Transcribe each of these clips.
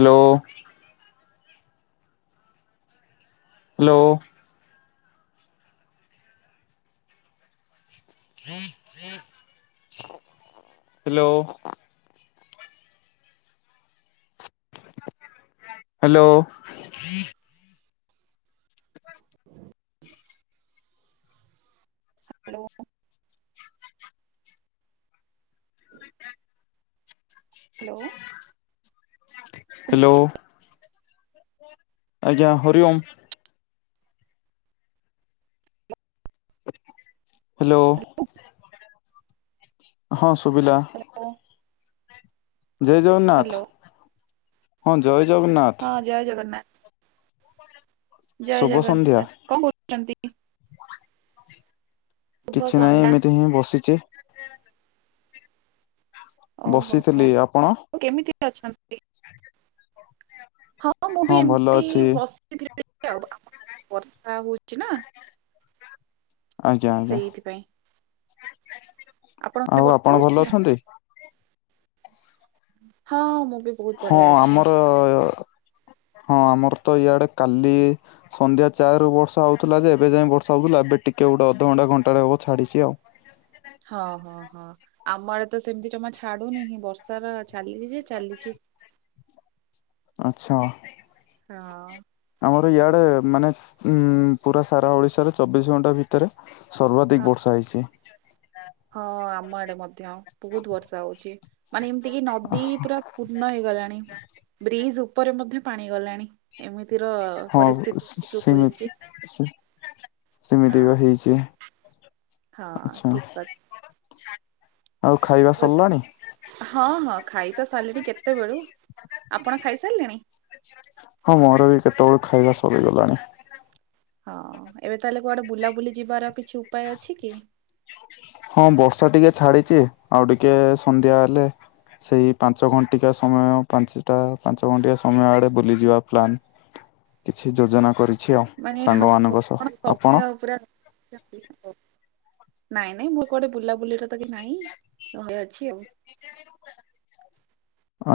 Hello. Hello hello hello [inaudible] hello hello hello ଆଜ୍ଞା। Hari Om. Hello ହଁ ସୁବିଲା। [unintelligible] ଜୟ ଜଗନ୍ନାଥ ହ୍ୟାଲୋ ହଁ ଜୟ ହଁ ଜଗନ୍ନାଥ। ଜୟ ଜଗନ୍ନାଥ। ଜୟ ଶୁଭ ସନ୍ଧ୍ୟା ଜଗନ୍ନାଥ, କଣ କରୁଛନ୍ତି? ଶୁଭ କିଛି ନାହିଁ, ସନ୍ଧ୍ୟା। ଏମିତି ହିଁ ବସିଚି। ଓହୋ ବସିଥିଲି, ଆଉ ଆପଣ? କେମିତି ଅଛନ୍ତି! ହଁ ମୁଁ ବି ଭଲ ଏମତି ଅଛି ବସି [unintelligible] ବର୍ଷା ହଉଛି ନା ଆଜ୍ଞା ଆଜ୍ଞା। ସେଇଥିପାଇଁ। ଆପଣଙ୍କ ଆଡେ ଆଉ ବର୍ଷା ଆପଣ ଭଲ ହଉଛି? ଅଛନ୍ତି? ହଁ ମୁଁ ବି ବହୁତ ହଁ ବଢିଆ ଅଛି। ଆମର ହଁ ଆମର ତ ଇଆଡେ କାଲି ସନ୍ଧ୍ୟା ଚାରି ରୁ ବର୍ଷା ହଉଥିଲା ଯେ ଏବେ ଯାଏ ବର୍ଷା ହଉଥିଲା। ଏବେ ଟିକେ ଗୋଟେ ଅଧଘଣ୍ଟା ଘଣ୍ଟାଟେ ହବ ଛାଡିଛି ଆଉ। ହଁ, ହଁ, ହଁ ଆମ ଆଡେ ତ ସେମିତି ଜମା ଛାଡୁନି ବର୍ଷା ଚାଲିଚି ଯେ ଚାଲିଚି। ଆଛା। ହଁ। ଆମର ଇଆଡେ ମାନେ ଉଁ ପୁରା ସାରା ଓଡିଶାରେ ଚବିଶ ଘଣ୍ଟା ଭିତରେ ହଁ ସର୍ବାଧିକ ବର୍ଷା ହେଇଛି। ହଁ, ଆମ ଆଡେ ମଧ୍ୟ ବହୁତ ବର୍ଷା ହଉଛି! ମାନେ ଏମିତି କି ନଦୀ ପୁରା ପୂର୍ଣ୍ଣ ହେଇଗଲାଣି ବ୍ରିଜ ଉପରେ ମଧ୍ୟ ପାଣି ଗଲାଣି। ଏମିତିର ହଁ ପରିସ୍ଥିତି ଉପୁଜିଛି, ସେମିତି ହଁ। କିଛି ହଁ ଠିକ ବା। ଆଉ ଖାଇବା ଆଉ ସରିଲାଣି ହଁ ହଁ ଖାଇ ତ ସାରିଲିଣି କେତେବେଳୁ, ଆପଣ ଖାଇସାରିଲେଣି? ହଁ ମୋର ବି କେତେବେଳ ଖାଇବା ସରିଗଲାଣି। ହଁ, ଏବେ ତାହେଲେ କୁଆଡେ ବୁଲାବୁଲି ଯିବାର କିଛି ଉପାୟ ଅଛି କି? ହଁ ବର୍ଷା ଟିକେ ଛାଡ଼ିଛି ଆଉ ଟିକେ ସନ୍ଧ୍ୟା ହେଲେ ସେଇ ପାଞ୍ଚ ଘଣ୍ଟିକା ସମୟ ପାଞ୍ଚଟା ପାଞ୍ଚ ଘଣ୍ଟିଆ ସମୟ ଆଡ଼େ ବୁଲିଯିବା ପ୍ଲାନ୍ କିଛି ଯୋଜନା କରି ମାନେ ହଉ କଣ ସମୟ ପୁରା ନାଇଁ ନାଇଁ ମୁଁ କୁଆଡେ ବୁଲାବୁଲିରେ ତ କି ନାଇଁ ଘରେ ଅଛି ଆଉ।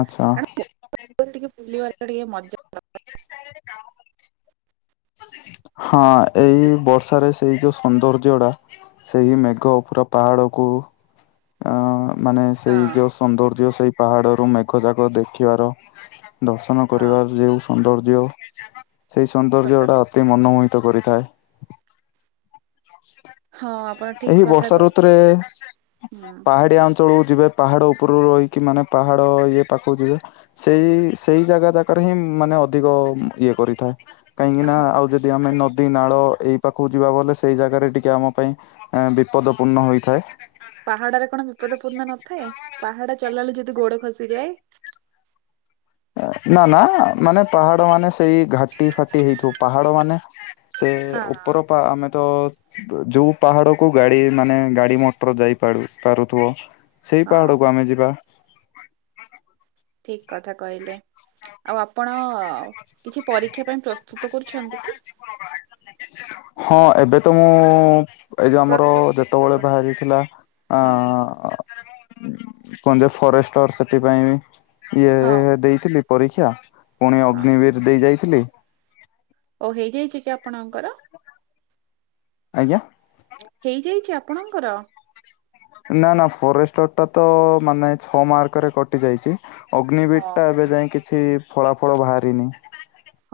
ଆଚ୍ଛା ଟିକେ ବୁଲିବାର ଟିକେ ମଜା। [inaudible] ହଁ, ଏଇ ବର୍ଷାରେ ସେଇ ଯୋଉ ସୌନ୍ଦର୍ଯ୍ୟଟା ସେହି ମେଘ ପୁରା ପାହାଡ଼କୁ ଆଁ ମାନେ ହଁ ସେଇ ଯେଉଁ ସୌନ୍ଦର୍ଯ୍ୟ ସେଇ ପାହାଡ଼ରୁ ମେଘଯାକ ଦେଖିବାର ଦର୍ଶନ ହଁ କରିବାର ଯେଉଁ ସୌନ୍ଦର୍ଯ୍ୟ ସେଇ ସତ ସୌନ୍ଦର୍ଯ୍ୟଟା ଅତି ମନମୋହିତ କରିଥାଏ। ହଁ ଆପଣ ଠିକ ଏହି କଥା ବର୍ଷା କହିଲେ ଋତୁରେ ହୁଁ ପାହାଡିଆ ଅଞ୍ଚଳକୁ ଯିବେ ପାହାଡ଼ ଉପରୁ ରହିକି ମାନେ ପାହାଡ଼ ଇଏ ପାଖକୁ ଯିବେ ସେଇ ସେଇ ଜାଗା ଜାକାରେ ହିଁ ମାନେ ଅଧିକ ଇଏ କରିଥାଏ। କାହିଁକିନା ହଁ ଆଉ ଏଇ ଯଦି ଜାଗା ଆମେ ତ ନଦୀ ନାଳ ଏହି ପାଖକୁ ଯିବା ଗଲେ ସେଇ ଜାଗାରେ ଟିକେ ଆମ ପାଇଁ ଆ ବିପଦ ପୂର୍ଣ୍ଣ ହୋଇଥାଏ। ପାହାଡରେ କଣ ବିପଦ ପୂର୍ଣ୍ଣ ନଥାଏ ପାହାଡା ଚଢିଲା ବେଳକୁ ଯଦି ଗୋଡ ଖସିଯାଏ। ନା ନା ମାନେ ପାହାଡ ମାନେ ସେଇ ଘାଟି ଫାଟି ହେଇଥିବ ପାହାଡ ମାନେ ସେ ହଁ ଉପରୁ ପା ଆମେ ତ ଯୋଉ ପାହାଡକୁ ଗାଡି ମାନେ ଗାଡି ମଟର ଯାଇ ପାରୁ ପାରୁଥିବ। ସେଇ ହଁ ପାହାଡକୁ ଆମେ ଯିବା। ଠିକ କଥା କହିଲେ ଆଉ ଆପଣ ହଉ କିଛି ପରୀକ୍ଷା ପାଇଁ ପ୍ରସ୍ତୁତ କରୁଛନ୍ତି କି? ହଁ ଏବେ ତ ମୁଁ ଏଇ ଯେଉଁ ଆମର ପ୍ରତିଯୋଗିତା ପାଇଁ? ଯେତେବେଳେ ବାହାରିଥିଲା ହଁ ହଁ ଆଁ କୁହନ୍ତି ଫରେଷ୍ଟର ସେଥିପାଇଁ ବି ଇଏ ହଁ ଦେଇଥିଲି ପରୀକ୍ଷା ପୁଣି ହଁ ଅଗ୍ନିବୀର ଦେଇ ଯାଇଥିଲି। ଓ ହେଇଯାଇଛି କି ଆପଣଙ୍କର? ଆଜ୍ଞା। ହେଇଯାଇଛି ଆପଣଙ୍କର? ନା ନା ଫରେଷ୍ଟର ଟା ତ ମାନେ ଛଅ ମାର୍କରେ କଟି ଯାଇଛି। ଅଗ୍ନିବିର ଟା ଏବେ ହଁ ଯାଏ କିଛି ଫଳାଫଳ ବାହାରନି।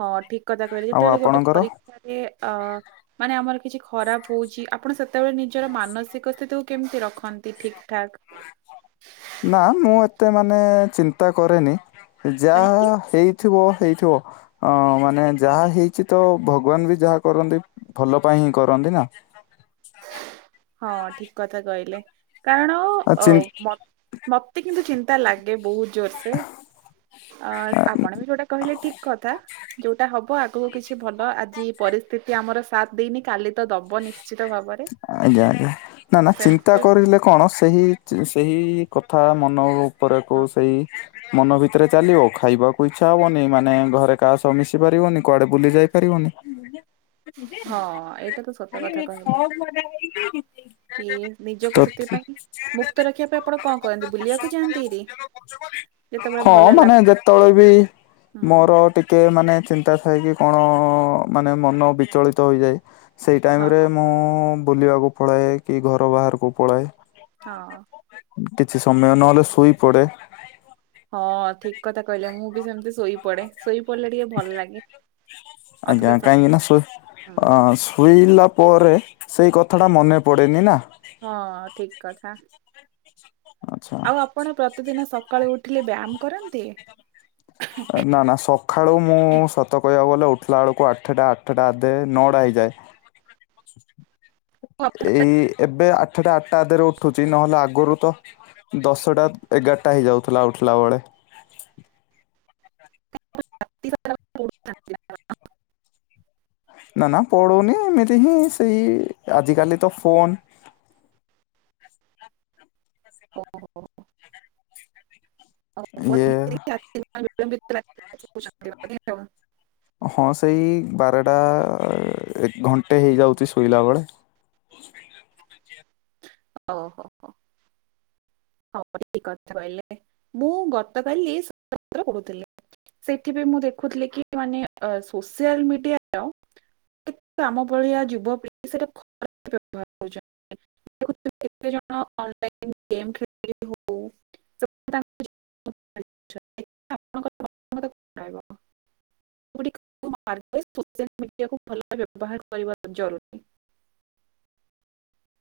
ହଁ ଠିକ କଥା କହିଲେ ଯେତେବେଳେ ଗୋଟେ ପରୀକ୍ଷାରେ ଅ ମାନେ ଆମର କିଛି ଖରାପ ହଉଛି ଆପଣ ସେତେବେଳେ ନିଜର ମାନସିକ ସ୍ଥିତିକୁ କେମିତି ରଖନ୍ତି ଠିକ ଠାକ୍। ନା ମୁଁ ଏତେ ମାନେ ଚିନ୍ତା କରେନି କାହିଁକି ଯାହା ହେଇ ହେଇଥିବ ହେଇଥିବ। ହଁ ମାନେ ଯାହା ହେଇଛି ତ ଭଗବାନ ବି ଯାହା କରନ୍ତି ଭଲ ପାଇଁ ହିଁ କରନ୍ତି ନା। ହଁ ଠିକ କଥା କହିଲେ କାରଣ ଆ ଅ ଚିନ୍ ମତେ ମତେ କିନ୍ତୁ ଚିନ୍ତା ଲାଗେ ବହୁତ ଜୋର ସେ। ଅ ଆପଣ ବି ଯୋଉଟା କହିଲେ ଠିକ କଥା। ଯୋଉଟା ହବ ଆଗକୁ କିଛି ଭଲ ଆଜି ପରିସ୍ଥିତି ଆମର ସାଥ ହେଇନି କାଲି ତ ଦବ ନିଶ୍ଚିତ ଭାବରେ। ଆଜ୍ଞା ଆଜ୍ଞା ନା ନା ଚିନ୍ତା ସେମିତି କରିଲେ କଣ ସେହି ସେହି କଥା ମନ ଉପରକୁ ହଁ ସେଇ ମନ ଭିତରେ ଚାଲିବ ଖାଇବାକୁ ଇଚ୍ଛା ହବନି ମାନେ ଘରେ କାହା ସହ ମିଶି ପାରିବନି କୁଆଡେ ବୁଲି ଯାଇପାରିବନି। [inaudible] ହଁ ଏଇଟା ତ ସତ। ଆ କଥା କହିଲେ ସବୁ ମଜା ହେଇକି କିଛି କି ନିଜକୁ ସେଥିପାଇଁ ମୁକ୍ତ ରଖିବା ପାଇଁ ଆପଣ କଣ କରନ୍ତି ବୁଲିବାକୁ ଯାଆନ୍ତି ହାରି। ହଁ ମାନେ ଯେତେବେଳେ ବି ହୁଁ ମୋର ମୁଁ ଟିକେ ମାନେ ଚିନ୍ତା ଥାଏ କିି କଣ ମାନେ ମନ ବିଚଳିତ ହୋଇଯାଏ। ସେ ହଁ ଟାଇମରେ ମୁଁ ବୁଲିବାକୁ ପଳାଏ କି ଘର ବାହାରକୁ ପଳାଏ। ହଁ। କିଛି ସମୟ ନହେଲେ ଶୋଇ ପଡେ। ହଁ ଠିକି କଥା କହିଲେ। ମୁଁ ବି ସେମିତି ଶୋଇ ପଡେ। ଶୋଇ ପଡ଼ିଲେ ଟିକେ ଭଲ ଲାଗେ। ଅଧିକ ଆଜ୍ଞା ସମ କାହିଁକି ନା ହଁ। ଶୋଇ ଲା ପରେ ସେଇ କଥାଟା ମନେ ପଡ଼େନି ନା। ହଁ ଠିକ୍ କଥା। ଆଚ୍ଛା ଆଉ ଆପଣ ପ୍ରତିଦିନ ସକାଳୁ ଉଠିଲେ ବ୍ୟାୟାମ କରନ୍ତି? ନା ନା ସଖାଳୁ ମୁଁ ସତ କହିବାକୁ ଗଲେ ଉଠିଲା ବେଳକୁ ଆଠଟା ଆଠଟା ଆଧେ ନଟା ହେଇଯାଏ। ଓ, ଏଇ ଏବେ ଆଠଟା ଆଠଟା ଅଧେରୁ ଉଠୁଚି ନହେଲେ ଆଗରୁ ତ ଦଶଟା ଏଗାରଟା ହେଇଯାଉଥିଲା ଉଠିଲା ବେଳେ। ଶ [inaudible] ନା ନା ପଢ଼ୁନି ଏମିତି ହିଁ ସେଇ ଆଜିକାଲି ତ ଫୋନ୍ ଓହୋ ଉ ଫୋ ଇଏ [unintelligible] ହଁ ସେଇ ବାରଟା ଏ ଘଣ୍ଟେ ହେଇଯାଉଚି ଶୋଇଲା ବେଳେ। ଓଁ ହୋ। ହଁ ଠିକ କଥା କହିଲେ ମୁଁ ଗତକାଲି ପୁଥିଲି [unintelligible] ସେଥିପାଇଁ ମୁଁ ଦେଖୁଥିଲି କି ମାନେ ଏଁ ସୋସିଆଲ ମିଡିଆର ଆମ ଭଳିଆ ଯୁବପିଢି ସେଟା [inaudible] ବ୍ୟବହାର କରୁଛନ୍ତି। କେତେ ଜଣ ଅନଲାଇନ୍ ରେ ଗେମ୍ ଖେଳ [inaudible] [unintelligible] ଣହ [unintelligible] [unintelligible] ମିଡିଆକୁ ଭଲ ବ୍ୟବହାର କରିବା ଜରୁରୀ।